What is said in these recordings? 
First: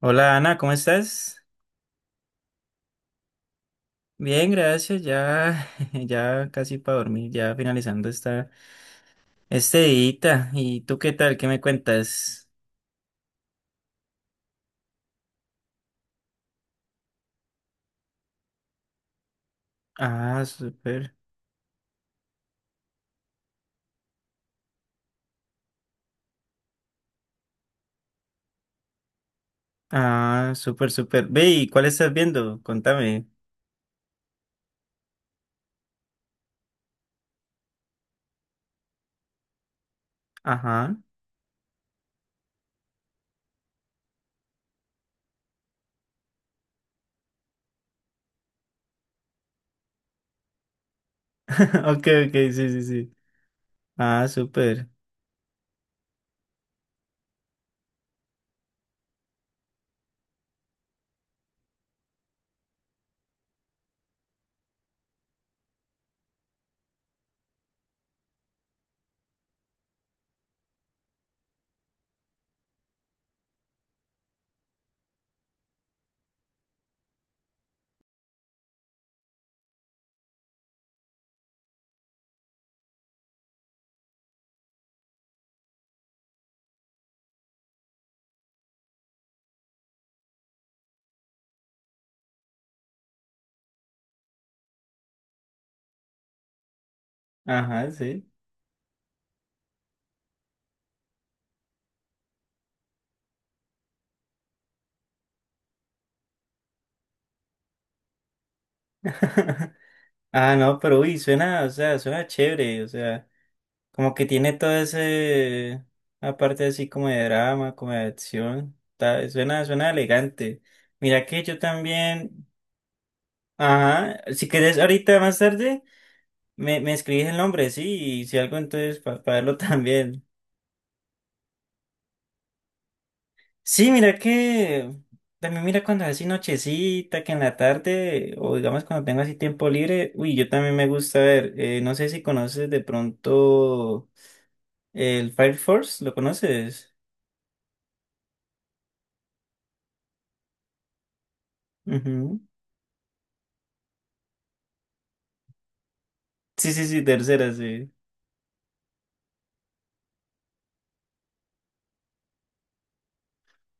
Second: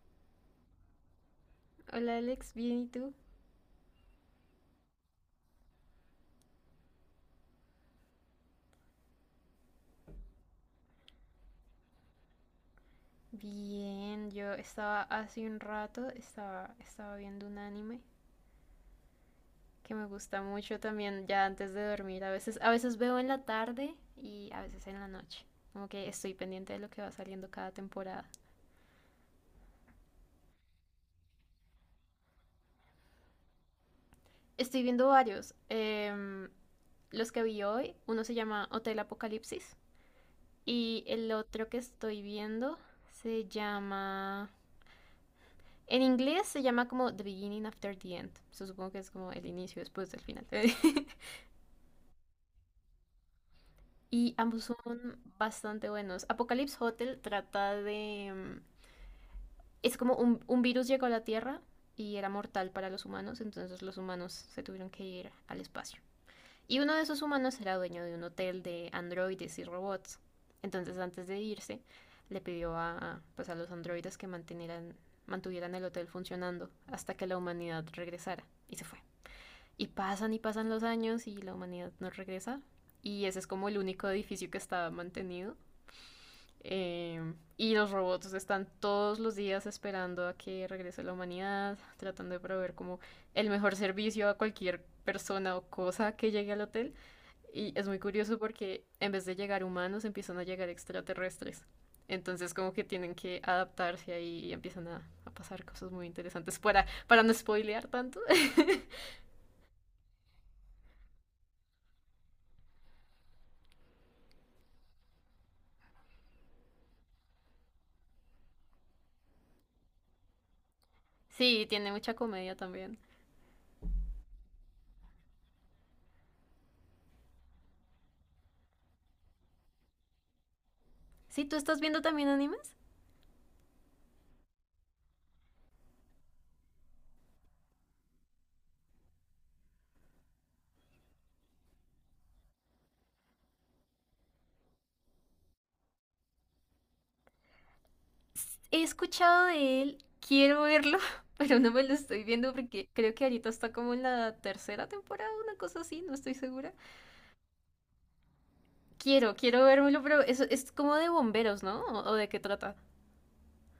Hola Ana, ¿cómo estás? Hola Alex, ¿bien y tú? Bien, gracias. Ya, ya casi para dormir, ya finalizando esta este día. ¿Y tú qué tal? ¿Qué me cuentas? Bien, yo estaba hace un rato, estaba viendo un anime que me gusta Ah, mucho súper. también ya antes de dormir. A veces veo en la tarde y a veces en la noche. Como que estoy pendiente de lo que va saliendo cada temporada. Ah, súper, súper. Ve, ¿y cuál estás viendo? Contame. Estoy viendo varios. Los que vi hoy, uno se llama Hotel Apocalipsis Ajá. y el otro que estoy viendo se llama en inglés se llama como The Beginning After the End. So, supongo que es como el inicio después del final. Ok, ok, sí, sí, sí. Ah, Y ambos súper. son bastante buenos. Apocalypse Hotel trata de. Es como un virus llegó a la Tierra y era mortal para los humanos, entonces los humanos se tuvieron que ir al espacio. Y uno de esos humanos era dueño de un hotel de androides y robots. Entonces, antes de irse, le pidió pues, a los androides que mantuvieran el hotel funcionando hasta que la humanidad regresara. Y se fue. Y pasan los años y la humanidad no regresa. Y ese es como el único edificio que está mantenido. Eh, y los robots están todos los días esperando a que regrese la humanidad, tratando de proveer como el mejor servicio a cualquier persona o cosa que llegue al hotel. Y Ajá, es muy sí. curioso porque en vez de llegar humanos empiezan a llegar extraterrestres. Entonces como que tienen que adaptarse ahí y empiezan a pasar cosas muy interesantes para no spoilear tanto. Ah, no, pero uy, suena, o sea, suena chévere, o sea. Como que tiene todo ese, aparte así como de drama, como de acción, suena elegante. Mira que yo Sí, tiene mucha también, comedia también. ajá, si querés ahorita más tarde, me escribís el nombre, sí, y si algo entonces para verlo también. Sí, ¿tú estás viendo también animes? Sí, mira que, también mira cuando es así nochecita, que en la tarde, o digamos cuando tengo así tiempo libre, uy, yo también me gusta ver, no sé si conoces de pronto el Fire Force, ¿lo conoces? He escuchado de él, quiero verlo, pero no me lo estoy Ujú. viendo porque creo que ahorita está como en la tercera temporada, una cosa así, no estoy Sí, segura. sí, sí, tercera, sí. Quiero vérmelo, pero eso es como de bomberos, ¿no? O de qué trata?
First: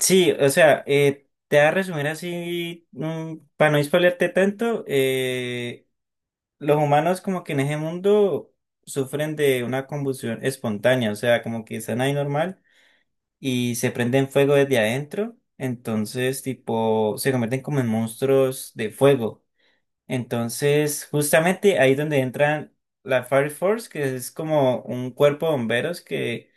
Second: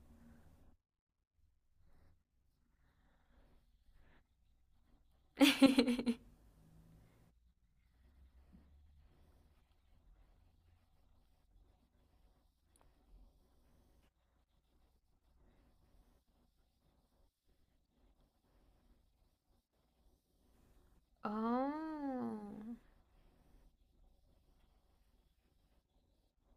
Sí, o sea, te voy a resumir así, para no spoilearte tanto, los humanos como que en ese mundo sufren de una combustión espontánea, o sea, como que están ahí normal y se prenden fuego desde adentro, entonces tipo se convierten como en monstruos de fuego. Entonces, justamente ahí es donde entran Oh, la Fire Force, que es como un cuerpo de bomberos que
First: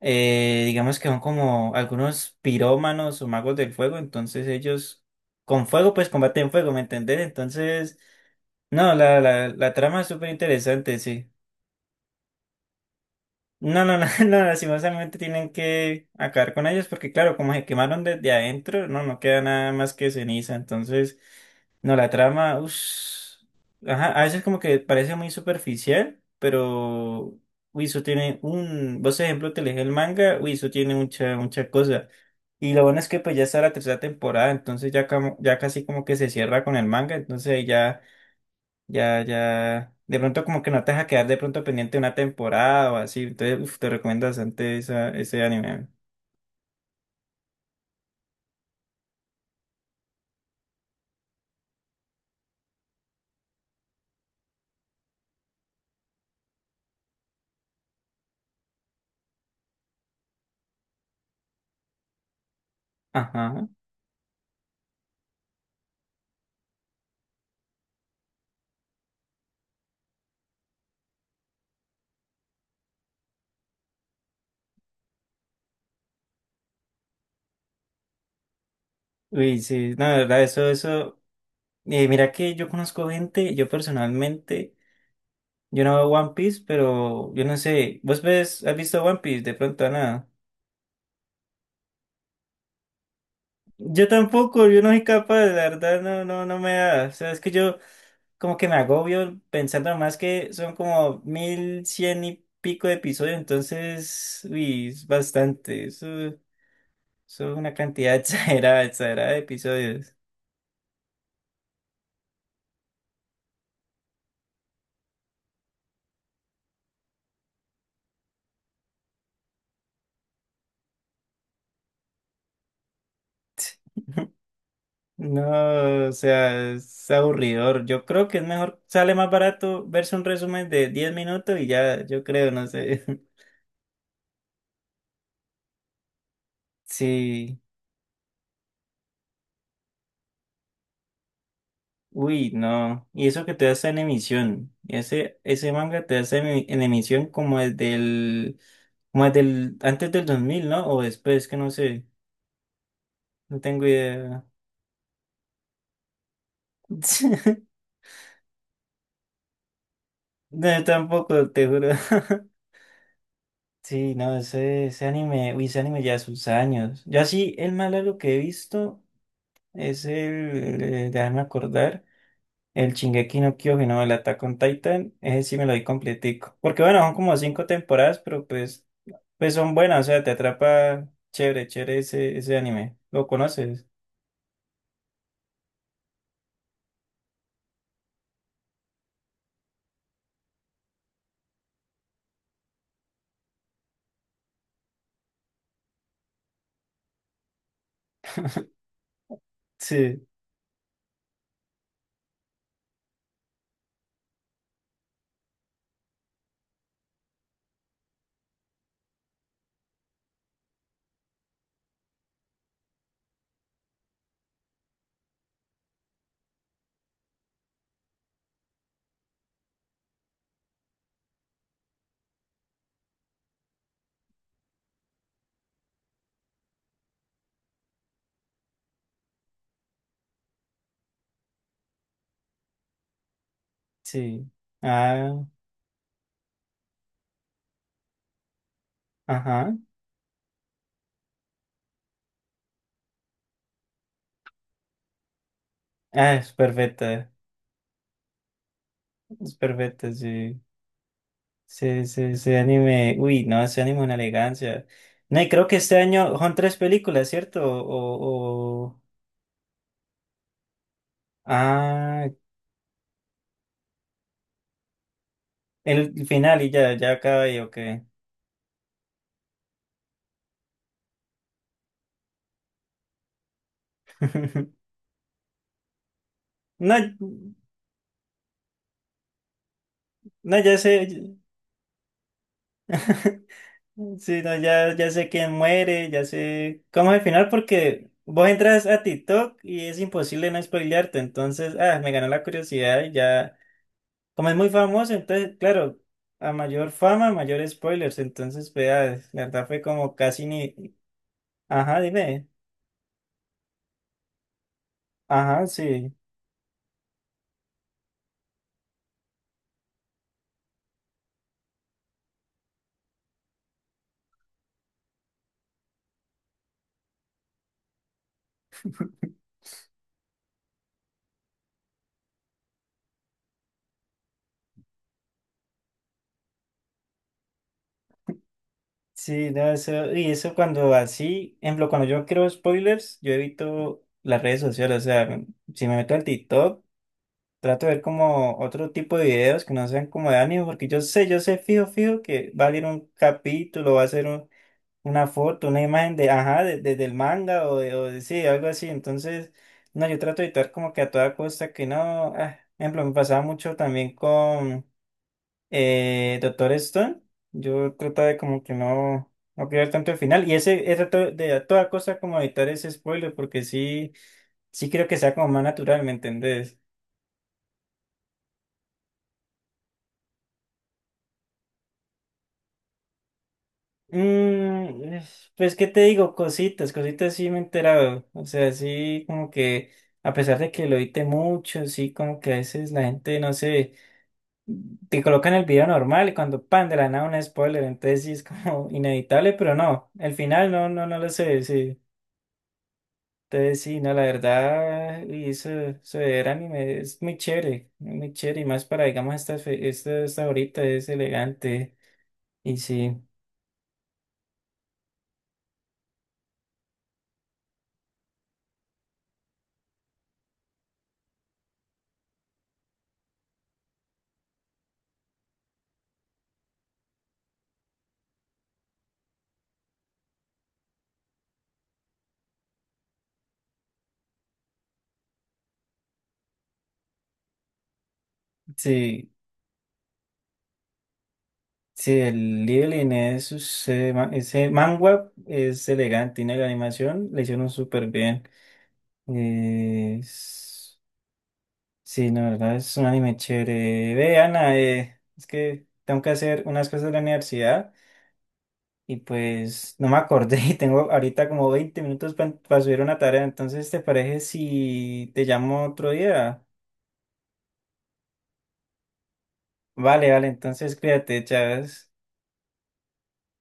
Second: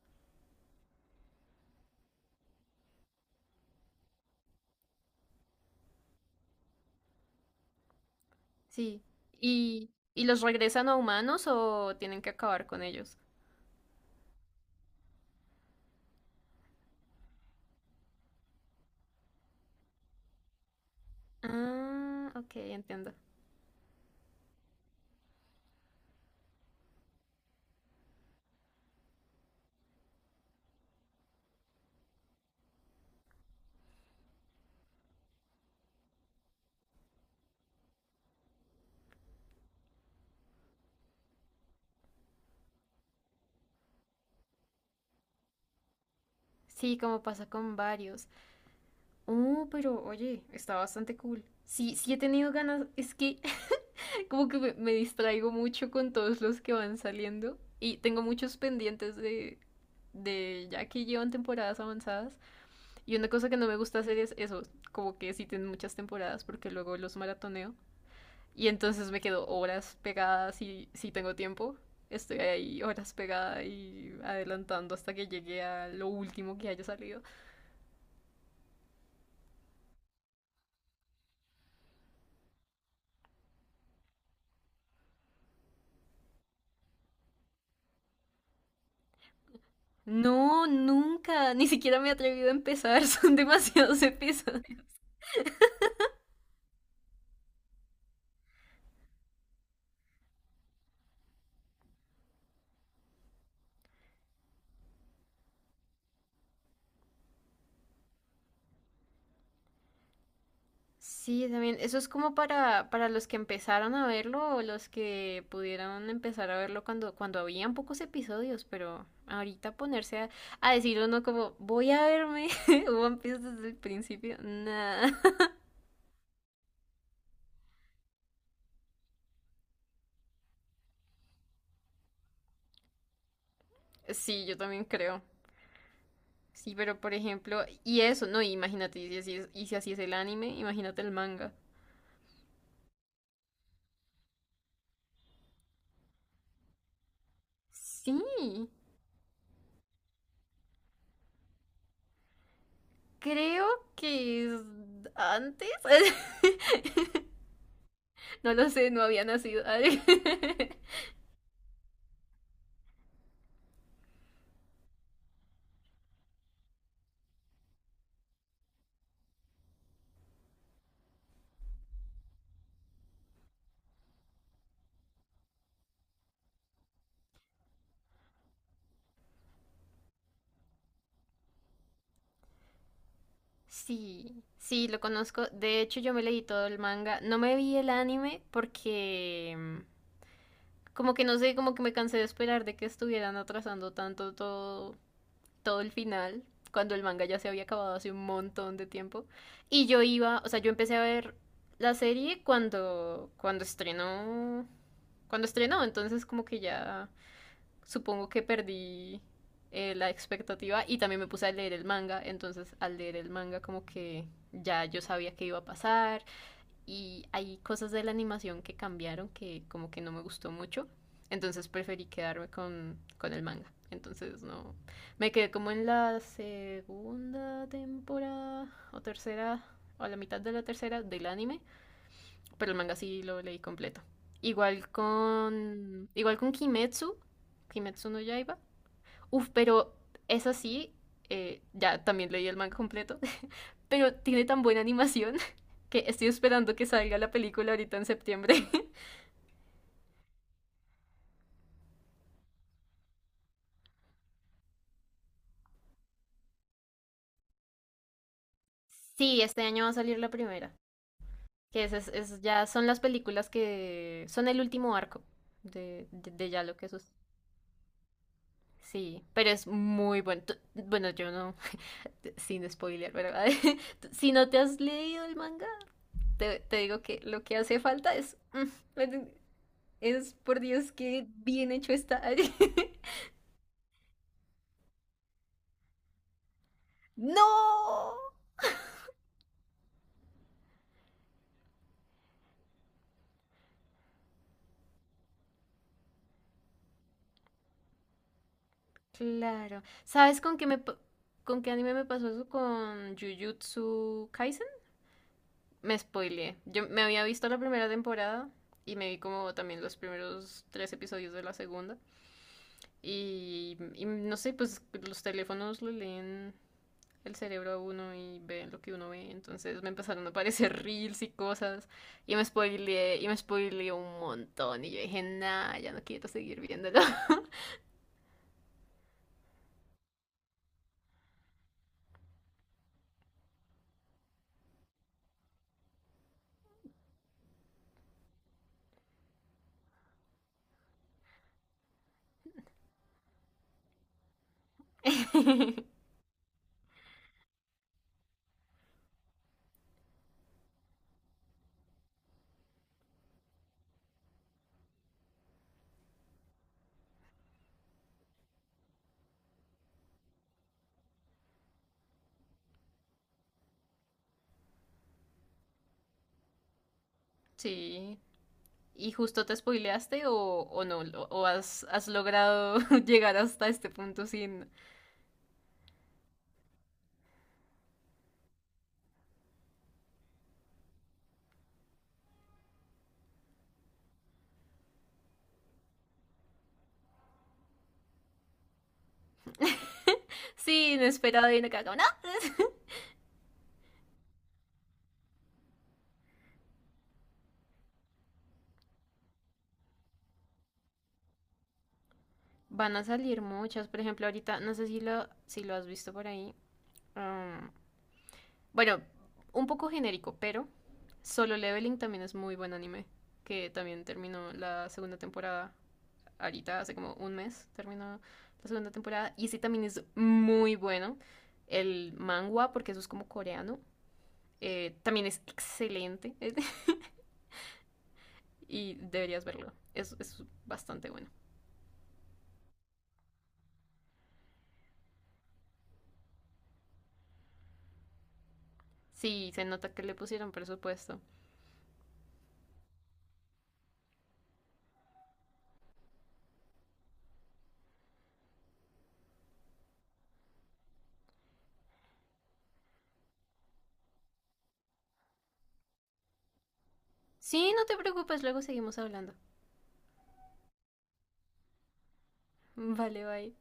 digamos que son como algunos pirómanos o magos del fuego, entonces ellos con fuego pues combaten fuego, ¿me entendés? Entonces, no, sí. la trama es Y súper los regresan a interesante, sí. humanos o tienen que acabar con ellos? No, no, no, no, lastimosamente tienen que acabar con ellos porque claro, como se quemaron desde adentro, no, no queda nada más que ceniza, entonces, no, la Ah, ok, trama, uff, entiendo. ajá, a veces como que parece muy superficial, pero, uy, eso tiene vos ejemplo, te lees el manga, uy, eso tiene mucha, mucha cosa, y lo bueno es que pues ya está la tercera temporada, entonces ya, ya casi como que se cierra con el manga, entonces ahí ya ya, ya. De pronto como que no te deja quedar de pronto pendiente una temporada o así. Entonces, uf, te recomiendo bastante esa, ese anime. Sí, como pasa con varios. Pero oye, está bastante cool. Sí, sí he tenido ganas. Es que como que me distraigo mucho con todos los que van saliendo. Y tengo muchos pendientes de ya que llevan temporadas avanzadas. Y una cosa que no Ajá. me gusta hacer es eso, como que si tienen muchas temporadas porque luego los maratoneo. Y entonces me quedo horas pegadas y si tengo tiempo, estoy ahí horas pegada y adelantando hasta que llegue a lo último que haya salido. Uy, sí. No, de verdad, eso, eso. Mira que yo conozco gente, yo personalmente, yo no veo One Piece, pero yo no sé. ¿Vos ves, has visto One Piece? De pronto, nada. No, nunca, ni siquiera me he atrevido a empezar, son demasiados Yo episodios. tampoco, yo no soy capaz, la verdad, no, no, no me da. O sea, es que yo. Como que me agobio pensando más que son como 1100 y pico de episodios, entonces, uy, es bastante. Eso es una cantidad exagerada, exagerada de episodios. Sí, también. Eso es como para los que empezaron a verlo o los que pudieron empezar a verlo cuando, cuando habían pocos episodios, pero ahorita ponerse a decir uno como, voy a verme One Piece desde el principio, nada. No, o sea, es aburridor. Yo creo que es mejor, sale más barato verse un resumen de 10 minutos y ya, yo creo, no sé. Sí, yo también creo. Sí, pero por Sí. ejemplo, y eso, no, imagínate, y si así es, y si así es el anime, imagínate el manga. Uy, no. Y eso que te está en emisión. Ese manga te está en emisión Sí, como desde el, antes del 2000, ¿no? O después, que no sé. No creo tengo idea. que es antes. No lo sé, no había nacido. No, yo tampoco, te juro. Sí, no, ese anime, uy, ese anime ya sus años. Yo sí, el más largo que he visto es el, déjame acordar. El Shingeki no Kyojin, no, el Attack on Titan, ese sí me lo di completico. Porque bueno, son como cinco temporadas, pero pues, pues son buenas, o sea, te atrapa chévere, chévere ese anime. ¿Lo conoces? Sí, sí, lo conozco. De hecho, yo me leí todo el manga. No me vi el anime porque como que no sé, como que me cansé de esperar de que estuvieran atrasando tanto todo el final, cuando el manga ya se había acabado hace un montón de tiempo. Y yo Sí, iba, o sea, yo empecé a ver la serie cuando estrenó, entonces como que ya supongo que perdí la expectativa y también me puse a leer el manga, entonces al leer el manga como que ya yo sabía qué iba a pasar y hay cosas de la animación que cambiaron que como que no me gustó mucho, entonces preferí quedarme con el manga. Entonces no. Me quedé como en la segunda temporada o tercera o a la mitad de la tercera del anime, pero el manga sí lo leí completo. sí. Igual Ah, con igual con Kimetsu no Yaiba. Uf, ajá. pero es así. Ya también leí el manga completo. Pero tiene tan buena animación que estoy Ah, esperando que salga la película ahorita en septiembre. es perfecta, sí. Sí, sí, ese anime, uy, no, ese anime es una elegancia. No, y creo que este año son tres películas, ¿cierto? O... Sí, este año va a salir la primera. Que es, Ah, ya son las películas que son el último arco de, el de, de final ya y lo que ya, sus. ya acaba y ok. Sí, pero es muy bueno. Bueno, yo no, sin spoiler, ¿verdad? Si no te has leído el manga, te No. digo que lo que hace falta es es No, por ya Dios que sé, bien hecho está. sí, no, ya, ya sé quién muere, ya sé cómo es el final porque ¡No! vos entras a TikTok y es imposible no spoilearte, entonces, ah, me ganó la curiosidad y ya, como es muy famoso, entonces, claro, a mayor fama, mayor spoilers, entonces, vea, la verdad fue Claro. como ¿Sabes casi ni, con qué anime ajá, me pasó dime, eso con Jujutsu Kaisen? ajá, Me sí. spoileé. Yo me había visto la primera temporada y me vi como también los primeros tres episodios de la segunda. Y no sé, pues los teléfonos lo leen el cerebro a uno y ven lo que uno ve. Entonces me empezaron a aparecer reels y cosas. Y me spoileé un montón. Y yo dije, nah, ya no quiero seguir viéndolo. Sí, no, eso, y eso cuando así, ejemplo, cuando yo creo spoilers, yo evito las redes sociales, o sea, si me meto al TikTok, trato de ver como otro tipo de videos que no sean como de anime, porque yo sé fijo, fijo que va a salir un capítulo, va a ser un- una foto, una imagen de, ajá, del manga o de sí, algo así. Entonces, no, yo trato de evitar como que a toda costa que no. Ah, por ejemplo, me pasaba mucho también con Doctor Stone. Yo trataba de como que no, no querer tanto el final. Y ese, he tratado de a toda costa como evitar ese spoiler, porque sí, sí creo que sea como más natural, ¿me entendés? Sí. ¿Y justo te spoileaste o no? ¿O has logrado llegar hasta este punto sin, Pues, ¿qué te digo? Cositas, cositas sí me he enterado. O sea, sí, como que, a pesar de que lo edite mucho, sí, como que a veces la gente, no sé, te colocan el video normal y cuando pan de la nada un spoiler, entonces sí es como inevitable, pero no, el final no, sin no, no lo esperar sé, y no cago, sí. no? Entonces sí, no, la verdad, y eso de ver anime es muy chévere, y más para, digamos, esta, esta ahorita es elegante, y Van a sí, salir muchas. Por ejemplo, ahorita, no sé si lo has visto por ahí. mm, Bueno, un poco genérico, pero Solo Leveling también es muy buen anime, que también terminó la segunda temporada ahorita, hace como un mes terminó la segunda temporada, y ese también es muy bueno. El manga, porque eso es como coreano, también es excelente y sí. deberías verlo, es bastante bueno. Sí, el Little Inés, ese, ese manga es elegante y la animación le hicieron súper bien. Sí, se nota que le pusieron Es- presupuesto. Sí, la verdad es un anime chévere. Ve, Ana, es que tengo que hacer unas cosas de la universidad y pues no me acordé y tengo ahorita como 20 minutos para subir una tarea. Entonces, ¿te parece si te llamo otro día? Sí, no te preocupes, luego seguimos hablando. Vale, vale, entonces cuídate, Chávez. Vale, bye.